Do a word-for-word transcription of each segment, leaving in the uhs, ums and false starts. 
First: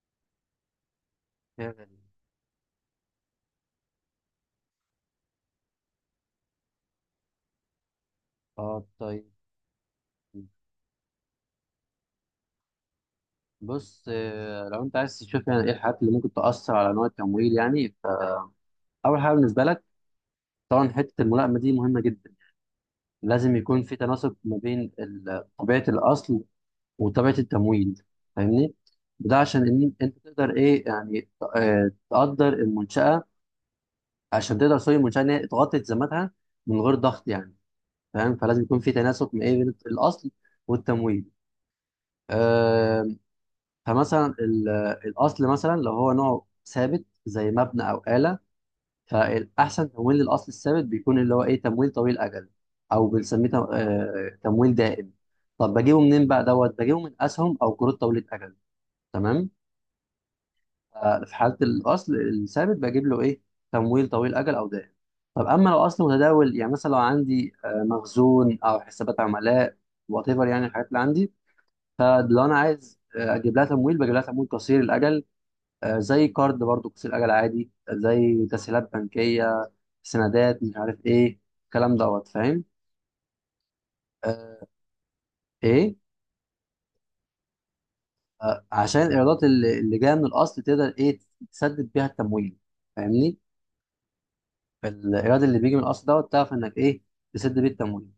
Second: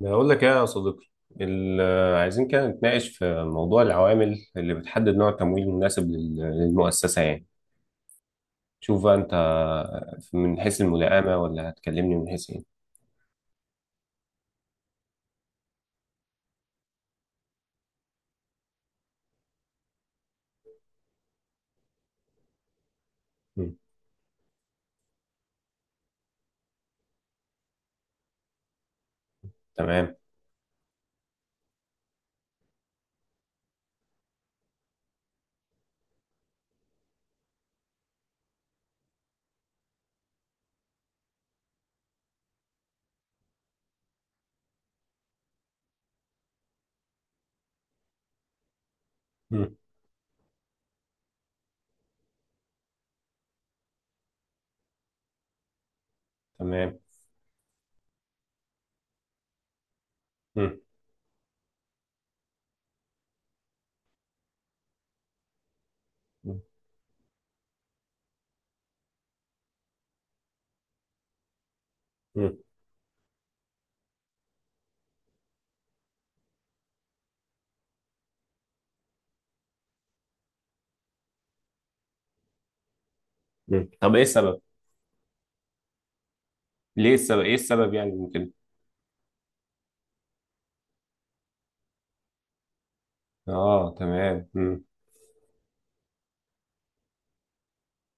بقول لك ايه يا صديقي. ال- كيفن. آه، عايزين كده نتناقش في موضوع العوامل اللي بتحدد نوع التمويل المناسب لل- للمؤسسة يعني. اه، شوف بقى طيب. انت، من حيث الملائمة ولا هتكلمني من حيث ايه؟ بص، آه، لو انت عايز تشوف يعني ايه الحاجات اللي ممكن تأثر على نوع التمويل يعني. فأول حاجة بالنسبة لك، طبعا حتة الملائمة دي مهمة جدا. لازم مم. يكون في تناسب ما بين ال- طبيعة الأصل وطبيعة التمويل. فاهمني؟ ده عشان ان تمام. انت تقدر ايه يعني، آه، تقدر المنشأة. عشان تقدر، سوري، المنشأة ان هي تغطي التزاماتها من غير ضغط يعني. فاهم؟ فلازم يكون في تناسب ما إيه بين الأصل والتمويل. آه، فمثلا ال- الاصل مثلا لو هو نوع ثابت زي مبنى او آلة، مم. فالاحسن تمويل للاصل الثابت بيكون اللي هو ايه تمويل طويل الاجل، او بنسميه تم- آه، تمويل دائم. طب بجيبه منين بقى دوت، تمام. بجيبه من اسهم او قروض طويله اجل. تمام. مم. آه، في حاله الاصل الثابت بجيب له ايه تمويل طويل اجل او دائم. طب اما لو اصل متداول مم. يعني، مثلا لو عندي آه، مخزون او حسابات عملاء، وات ايفر يعني الحاجات اللي عندي. فلو انا عايز آه، اجيب لها تمويل، بجيب لها تمويل قصير الاجل. آه، زي كارد برضو قصير اجل عادي، زي تسهيلات بنكيه، سندات، مش عارف ايه الكلام دوت. فاهم. مم. طب ايه السبب؟ آه، ايه ليه السبب ايه السبب يعني ممكن؟ آه، عشان الايرادات اللي اللي جايه من الاصل تقدر ايه تسدد بيها التمويل. فاهمني. اه تمام. الايراد اللي بيجي من الاصل دوت، تعرف انك ايه تسد بيه التمويل.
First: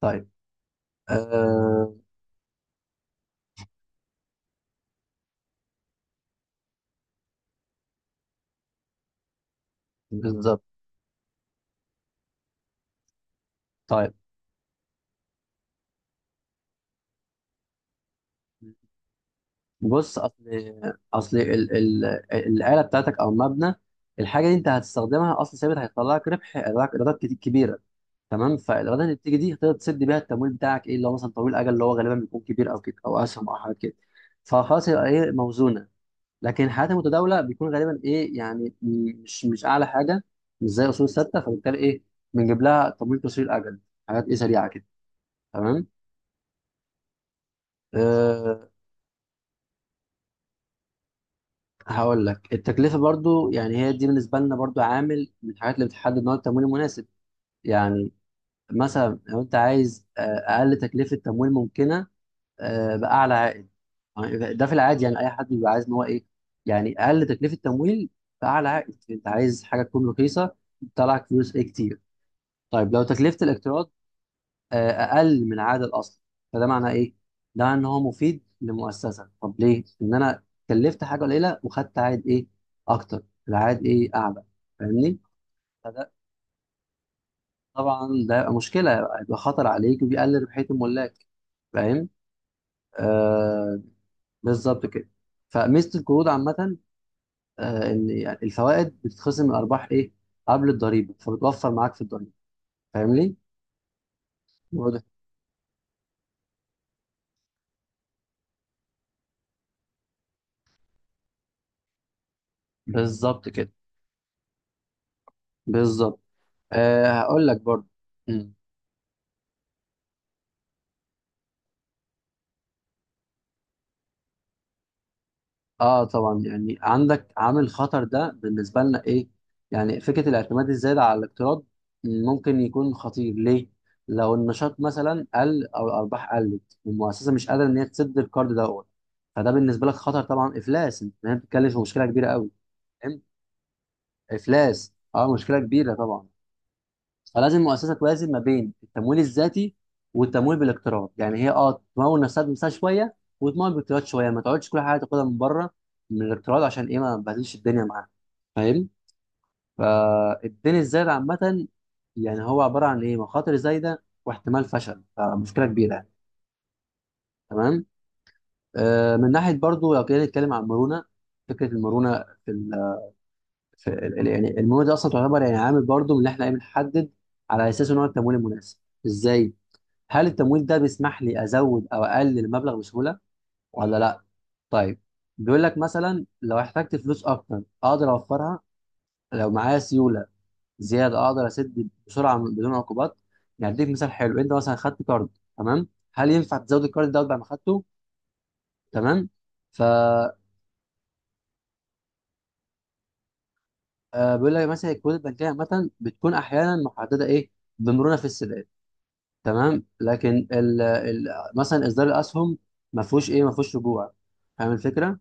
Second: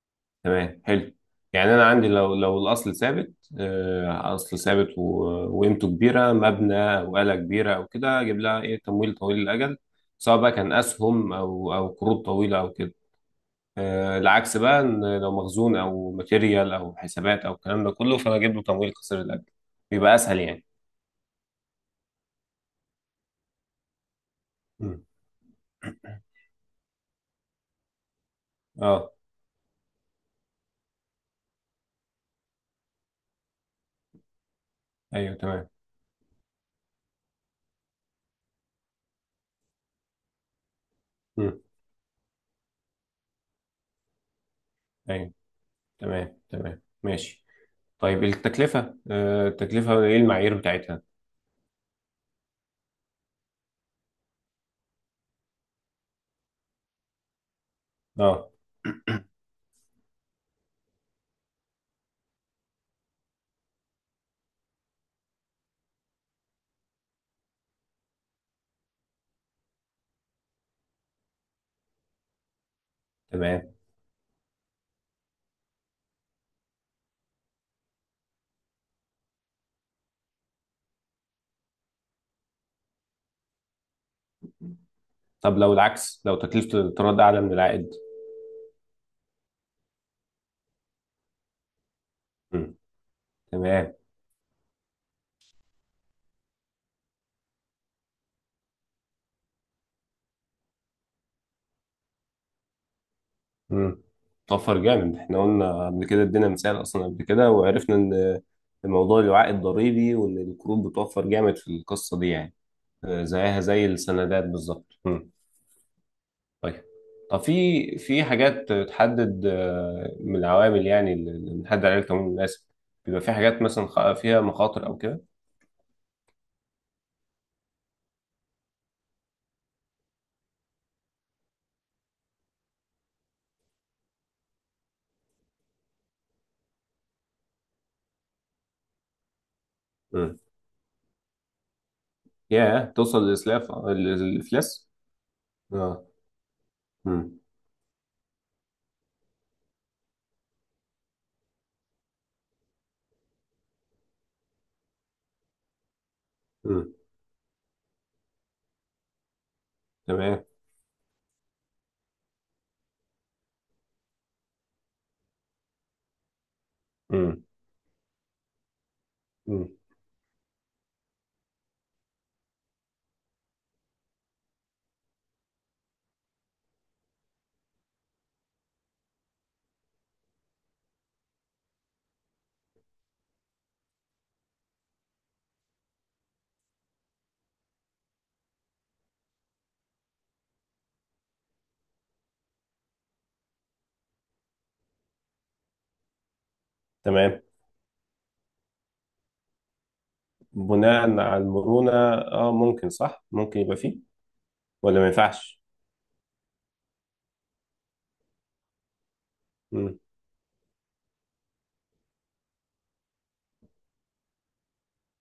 طيب. تمام، حلو. يعني انا آه عندي، لو لو الاصل ثابت، آه، اصل ثابت و- وقيمته كبيره، مبنى او آلة كبيره او كده، اجيب لها ايه؟ تمويل طويل الاجل، سواء بقى بالظبط. كان اسهم او او قروض طويله او كده. طيب آه، العكس بقى، ان لو مخزون او ماتيريال او حسابات او الكلام ده كله، فانا اجيب له تمويل قصير الاجل، بيبقى بص، اسهل اصل يعني. اصل ال ال الاله بتاعتك او المبنى، الحاجه دي انت مم. هتستخدمها اصل ثابت، هيطلع لك ربح، هيطلع لك ايرادات كتير- كبيره. تمام. فالايرادات اه. اللي بتيجي دي تقدر تسد بيها التمويل بتاعك ايه، اللي هو مثلا طويل الاجل، اللي هو غالبا بيكون كبير او كده، او اسهم او حاجات كده. فخلاص يبقى ايه، ايوه تمام. موزونه. لكن الحالات المتداوله بيكون غالبا ايه يعني، م- مش مش اعلى حاجه، مش زي اصول ثابته، مم. فبالتالي ايه، بنجيب لها تمويل قصير الاجل، حاجات ايه سريعه كده. ايوه. تمام. تمام تمام ماشي. طيب أه التكلفه، آه، التكلفه ايه المعايير بتاعتها؟ هقول لك، التكلفه برضو يعني هي دي بالنسبه لنا برضو عامل من الحاجات اللي بتحدد نوع التمويل المناسب يعني. اه مثلا لو انت عايز آه، اقل تكلفه تمويل ممكنه، آه، باعلى عائد، يعني ده في العادي يعني اي حد بيبقى عايز ان هو ايه يعني، اقل تكلفه تمويل باعلى عائد. انت عايز حاجه تكون رخيصه، تطلعك فلوس ايه كتير. طيب لو تكلفه تمام. الاقتراض آه، اقل من عائد الاصل، فده معناه ايه؟ ده ان هو مفيد لمؤسسه. طب ليه؟ ان انا كلفت حاجه قليله وخدت عائد ايه؟ اكتر. العائد ايه؟ اعلى. فاهمني؟ طب لو فده العكس، لو تكلفة الاقتراض أعلى من العائد؟ طبعا ده يبقى مشكله، يبقى خطر عليك وبيقلل ربحيه الملاك. فاهم؟ مم. آه، تمام. بالظبط كده. فميزه القروض عامه آه، ان يعني الفوائد بتتخصم من الارباح ايه قبل الضريبه، فبتوفر معاك في الضريبه. فاهمني. مم. توفر واضح. جامد، احنا قلنا قبل كده، ادينا مثال أصلا قبل كده، وعرفنا إن الموضوع له عائد ضريبي، وإن القروض بتوفر جامد في القصة دي يعني. آه، بالظبط زيها كده. زي السندات بالظبط. مم. بالظبط. طيب، أه طب هقول في لك برضه. في مم. حاجات تحدد، آه، من العوامل يعني اللي بنحدد عليها التمويل المناسب، بيبقى في حاجات مثلا خ- فيها مخاطر أو كده؟ اه، طبعا يعني عندك عامل خطر، ده بالنسبه لنا ايه يعني، فكره الاعتماد الزايد على الاقتراض ممكن يكون خطير ليه. لو النشاط مثلا قل او الارباح قلت والمؤسسه مش قادره ان هي تسد القرض دوت، فده بالنسبه لك خطر مم. طبعا، افلاس. انت هنا بتتكلم في مشكله كبيره قوي. ياه، توصل للإسلاف الإفلاس. افلاس، اه، مشكله كبيره اه. طبعا. مم. فلازم المؤسسه توازن ما بين التمويل الذاتي والتمويل بالاقتراض، يعني هي اه تمول نفسها بنفسها شويه وتمول بالاقتراض شويه، ما تقعدش كل حاجه تاخدها من بره، من الاقتراض، عشان مم. ايه، ما تبهدلش الدنيا معاها. فاهم. تمام. فالدين الزايد عامه يعني هو عباره عن ايه مخاطر زايده واحتمال فشل، فمشكله كبيره يعني. امم. تمام. آه من ناحيه امم. برضو لو كنا نتكلم عن المرونه، فكره المرونه في ف- ال- ال- يعني المواد دي اصلا تعتبر يعني عامل برضو من اللي احنا إيه بنحدد على اساسه نوع التمويل المناسب. ازاي؟ هل التمويل ده بيسمح لي ازود او اقلل المبلغ بسهوله ولا لا؟ طيب. بيقول لك مثلا لو احتجت فلوس اكتر اقدر اوفرها، لو معايا سيوله زياده اقدر اسد بسرعه بدون عقوبات. يعني اديك مثال حلو، انت مثلا خدت كارد، تمام، هل ينفع تزود الكارد ده بعد تمام. ما خدته؟ تمام. ف بناء على المرونة، اه ممكن، صح، ممكن يبقى فيه، آه، بيقول لك مثلا ولا ما الكروت البنكيه ينفعش. عامه بتكون احيانا محدده ايه، بمرونه في السداد. تمام. امم. لكن ال ال مثلا اصدار الاسهم ما فيهوش ايه، ما فيهوش رجوع. فاهم الفكره.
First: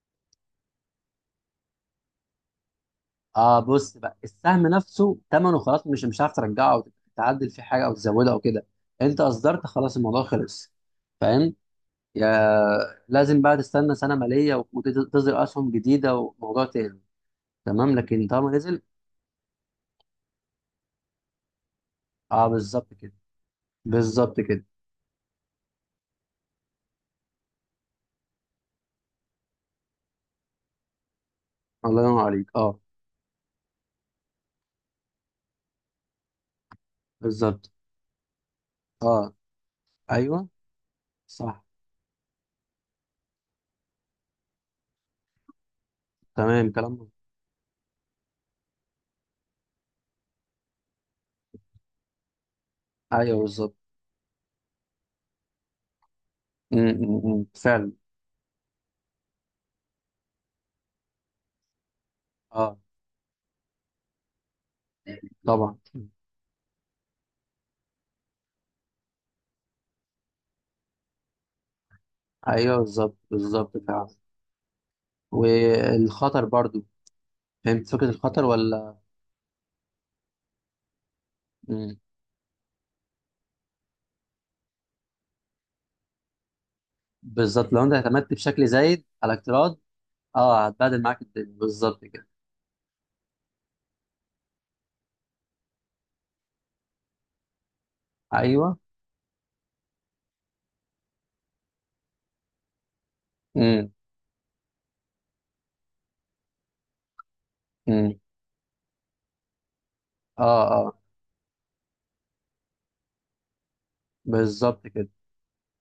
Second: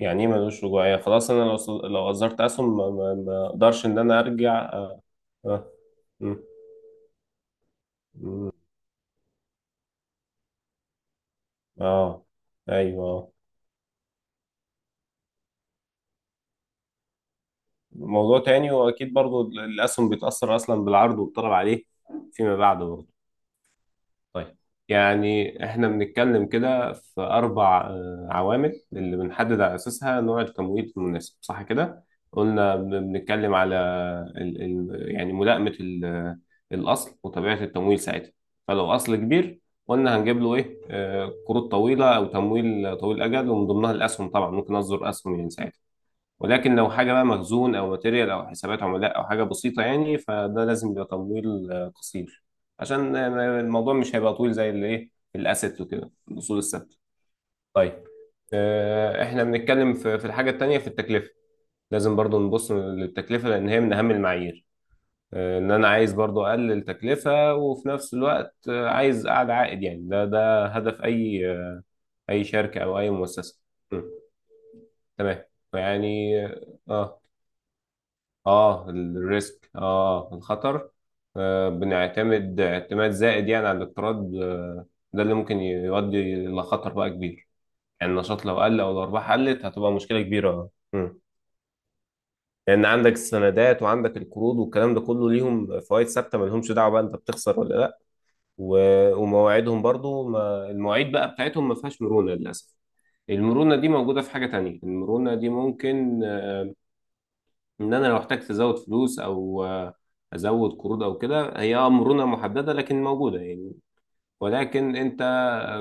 يعني ايه ملوش رجوعية؟ خلاص، انا لو صل- لو اصدرت اسهم، ما ما- ما اه اقدرش بص ان بقى، انا ارجع؟ السهم اه. نفسه ثمنه اه. خلاص، مش مش هتعرف مم. ترجعه او تعدل فيه حاجه او تزودها او مم. كده. انت اصدرت خلاص، الموضوع خلص. فاهم. آه. يا ايوه. آه. لازم بقى تستنى سنه ماليه وتصدر اسهم جديده وموضوع تاني. تمام لكن موضوع طالما تاني، نزل. واكيد برضو الاسهم بيتأثر اصلا بالعرض والطلب عليه اه فيما بعد بالظبط برضو. كده. بالظبط طيب، كده. يعني احنا بنتكلم كده في اربع، آه، عوامل اللي بنحدد على اساسها نوع التمويل المناسب، صح الله كده؟ ينور عليك. قلنا اه بن- بنتكلم على ال ال يعني ملائمة ال- الاصل وطبيعة بالظبط. التمويل ساعتها. فلو اصل اه. كبير، قلنا هنجيب ايوه له ايه؟ آه، صح. قروض طويلة او تمويل طويل الاجل، ومن ضمنها الاسهم طبعا، ممكن اصدر اسهم يعني ساعتها. تمام ولكن لو كلام مظبوط. حاجة بقى مخزون أو ماتيريال أو حسابات عملاء أو حاجة بسيطة يعني، فده لازم يبقى تمويل، آه، قصير، عشان، ايوه آه، بالظبط. الموضوع مش هيبقى طويل زي اللي إيه، الأسيت وكده، الأصول م- الثابتة. م- م. فعلا. طيب، آه، إحنا بنتكلم في في الحاجة التانية، في التكلفة. لازم برضو نبص اه للتكلفة، لأن هي من أهم المعايير. آه، إن طبعا. أنا عايز برضو أقلل تكلفة، وفي نفس الوقت، آه، عايز أعلى عائد يعني، ده ده هدف أي، آه، أي ايوه، شركة أو أي بالظبط مؤسسة. بالظبط، م، فعلا. تمام. يعني، والخطر برضو، آه. فهمت فكره الخطر اه، ولا؟ الريسك، اه، الخطر. آه، مم. بنعتمد اعتماد زائد يعني على الاقتراض، آه. ده اللي ممكن يؤدي لخطر بقى كبير، بالظبط، لو انت يعني اعتمدت النشاط لو بشكل قل او زايد على الارباح قلت، الاقتراض، هتبقى مشكله كبيره. اه، اه. هتبهدل مم. معاك الدنيا بالظبط كده. لان عندك السندات وعندك القروض والكلام ده كله، ليهم فوائد ثابته، ما لهمش دعوه بقى انت بتخسر ولا لا. ايوه. و- ومواعيدهم برضو، ما المواعيد بقى بتاعتهم ما فيهاش مرونه للاسف. المرونه دي امم موجوده في حاجه تانية، المرونه دي ممكن ان انا امم لو احتجت ازود فلوس، او آه، اه ازود اه، قروض او كده، هي آه، مرونه محدده لكن موجوده يعني. بالظبط ولكن كده. انت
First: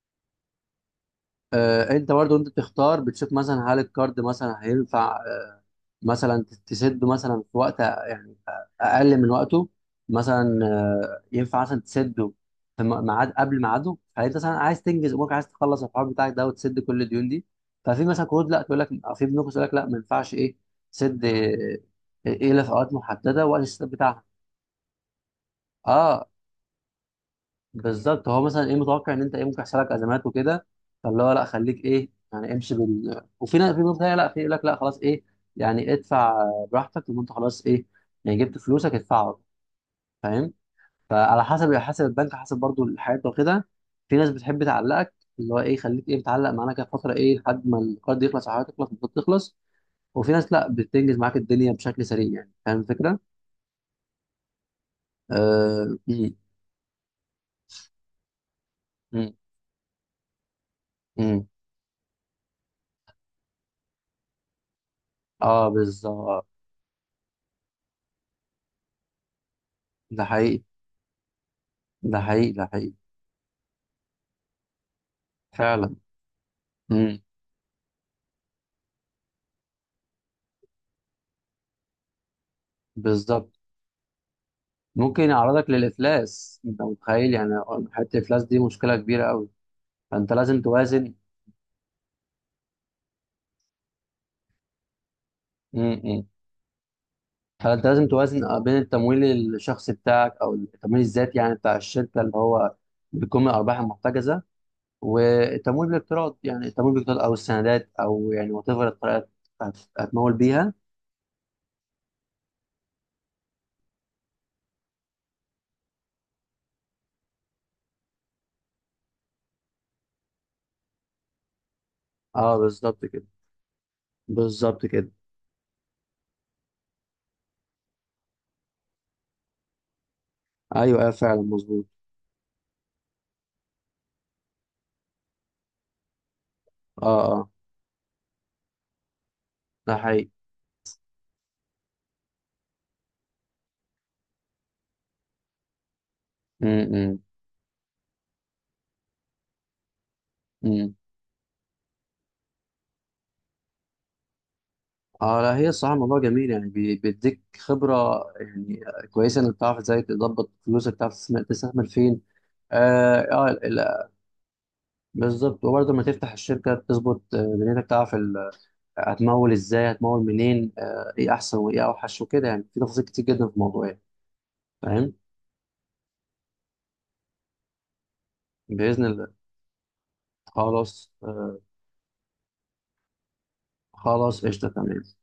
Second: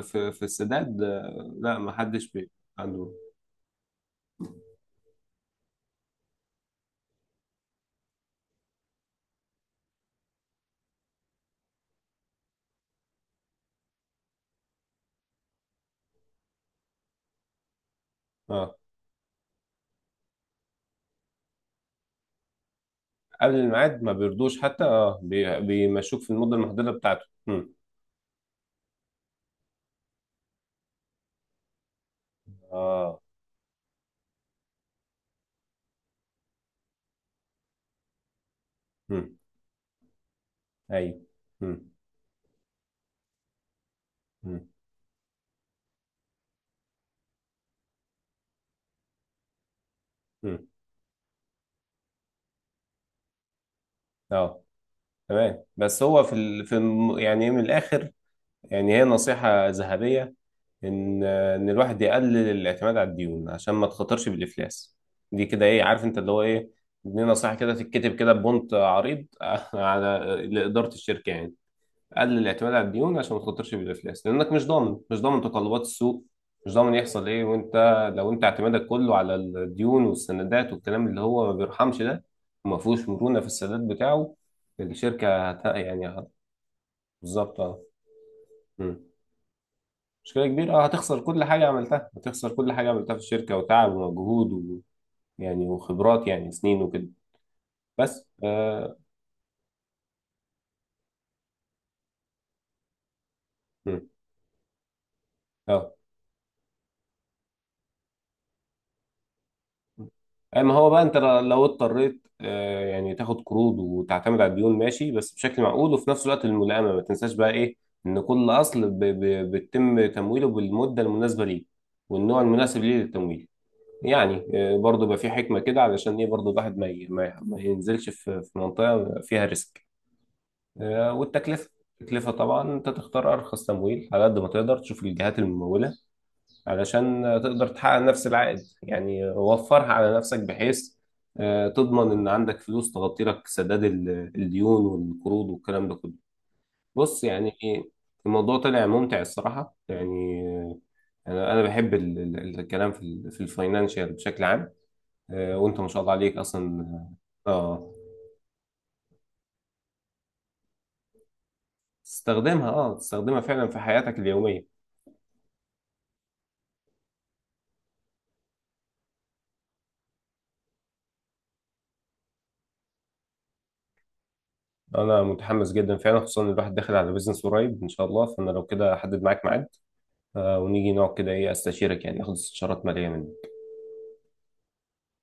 في في السداد، آه، لا، آه ما انت حدش برضو انت بي- بتختار، عنده. بتشوف مثلا هل الكارد مثلا هينفع مثلا تسد مثلا في وقت يعني اقل من وقته، مثلا آه، ينفع مثلا تسده في م- ميعاد قبل ميعاده، فانت مثلا عايز تنجز امورك، عايز تخلص الحوار بتاعك ده وتسد كل الديون دي. ففي مثلا قروض لا، اه، تقول لك، في بنوك تقول لك لا ما ينفعش ايه تسد آه، ايه الا في اوقات محدده، قبل وقت السداد الميعاد ما بتاعها. بيرضوش حتى، اه، بي- بيمشوك اه في المده المحدده بتاعته. مم. بالظبط. هو مثلا ايه متوقع ان انت ايه ممكن يحصل لك ازمات وكده، فاللي هو لا، خليك ايه يعني، امشي اه. بال. وفي ناس، في ناس تانية لا، في يقول لك لا خلاص ايه يعني، ادفع براحتك، لما انت خلاص ايه يعني جبت فلوسك، مم. ادفعها. فاهم. ايوه. فعلى حسب مم. حسب البنك، حسب برضو الحياة وكده. في ناس بتحب مم. تعلقك، اللي هو ايه خليك ايه متعلق معانا كده فتره ايه لحد ما القرض يخلص، او حياتك تخلص، المفروض تخلص. وفي ناس مم. لا بتنجز معاك الدنيا بشكل سريع يعني. فاهم الفكره؟ اه تمام. اه. بس هو م- في ال... في الم- يعني من الاخر، يعني هي م- نصيحه ذهبيه، ان م. ان الواحد يقلل الاعتماد على الديون عشان ما تخاطرش بالافلاس. دي كده آه ايه، عارف انت اللي هو بالظبط. ايه، دي نصيحه كده تتكتب كده ببونت عريض على ده حقيقي، لاداره الشركه يعني. ده قلل حقيقي، ده الاعتماد على حقيقي الديون عشان ما تخاطرش بالافلاس، لانك مش ضامن، مش ضامن تقلبات فعلا. السوق، مش ضامن امم. يحصل ايه، وانت لو انت اعتمادك كله على الديون والسندات والكلام اللي هو ما بيرحمش ده، وما فيهوش مرونه في بالظبط. السداد بتاعه، ممكن الشركه هت- يعرضك يعني هت- للافلاس انت متخيل يعني. بالظبط. اه. حته الافلاس دي مشكله مم. كبيره قوي، فانت مشكلة لازم كبيرة، اه، توازن. هتخسر كل حاجة عملتها، هتخسر كل حاجة عملتها في الشركة، وتعب ومجهود و... يعني امم وخبرات، يعني سنين وكده. فانت لازم بس توازن بين اه. التمويل الشخصي بتاعك او التمويل الذاتي يعني بتاع الشركه، اللي هو بيكون من الارباح مم. المحتجزه، والتمويل اه، بالاقتراض، يعني التمويل بالاقتراض او السندات او يعني وات ايفر الطريقه هت- هتمول اما بيها. هو بقى، انت لو اضطريت، آه، يعني تاخد قروض وتعتمد على الديون، ماشي بس بشكل معقول، وفي نفس الوقت الملائمة ما تنساش بقى ايه، ان كل اصل ب... ب... بيتم تمويله بالمدة المناسبة ليه، والنوع اه المناسب ليه بالظبط كده. للتمويل. يعني آه بالظبط برضه كده. بقى في حكمة كده، علشان ايه برضه الواحد ما, ي... ما ما ينزلش في... في منطقة فيها ريسك. ايوه اه، آه، فعلا والتكلفة، مظبوط. التكلفة طبعا انت تختار ارخص تمويل على قد ما تقدر، تشوف الجهات الممولة، اه علشان آه، اه. تقدر تحقق نفس العائد يعني، وفرها ده على حقيقي. نفسك، بحيث آه، تضمن ان عندك فلوس تغطي لك سداد ال- الديون والقروض والكلام ده كله. بص يعني إيه، الموضوع طلع ممتع الصراحة يعني، آه، امم. انا انا بحب ال- ال- الكلام في ال- في الفاينانشال بشكل عام. اه لا، آه، هي وانت ما الصراحه شاء الله الموضوع عليك جميل يعني، اصلا. بي- بيديك اه خبره يعني، كويسه انك تعرف ازاي تظبط فلوسك، تعرف تستثمر تستثمر فين. تستخدمها، اه اه، تستخدمها آه فعلا في لا، حياتك اليومية. بالظبط. وبرضه لما تفتح الشركه تظبط آه، دنيتك، تعرف ال- هتمول ازاي، هتمول منين، آه ايه احسن وايه اوحش وكده، يعني في تفاصيل كتير جدا في الموضوع يعني. فاهم. انا متحمس جدا فعلا، خصوصا ان الواحد داخل على بيزنس قريب ان شاء الله، فانا لو كده باذن احدد الله. معاك ميعاد، آه، ونيجي خلاص. نقعد كده ايه، آه استشيرك يعني، ناخد استشارات ماليه منك. خلاص قشطه. تمام.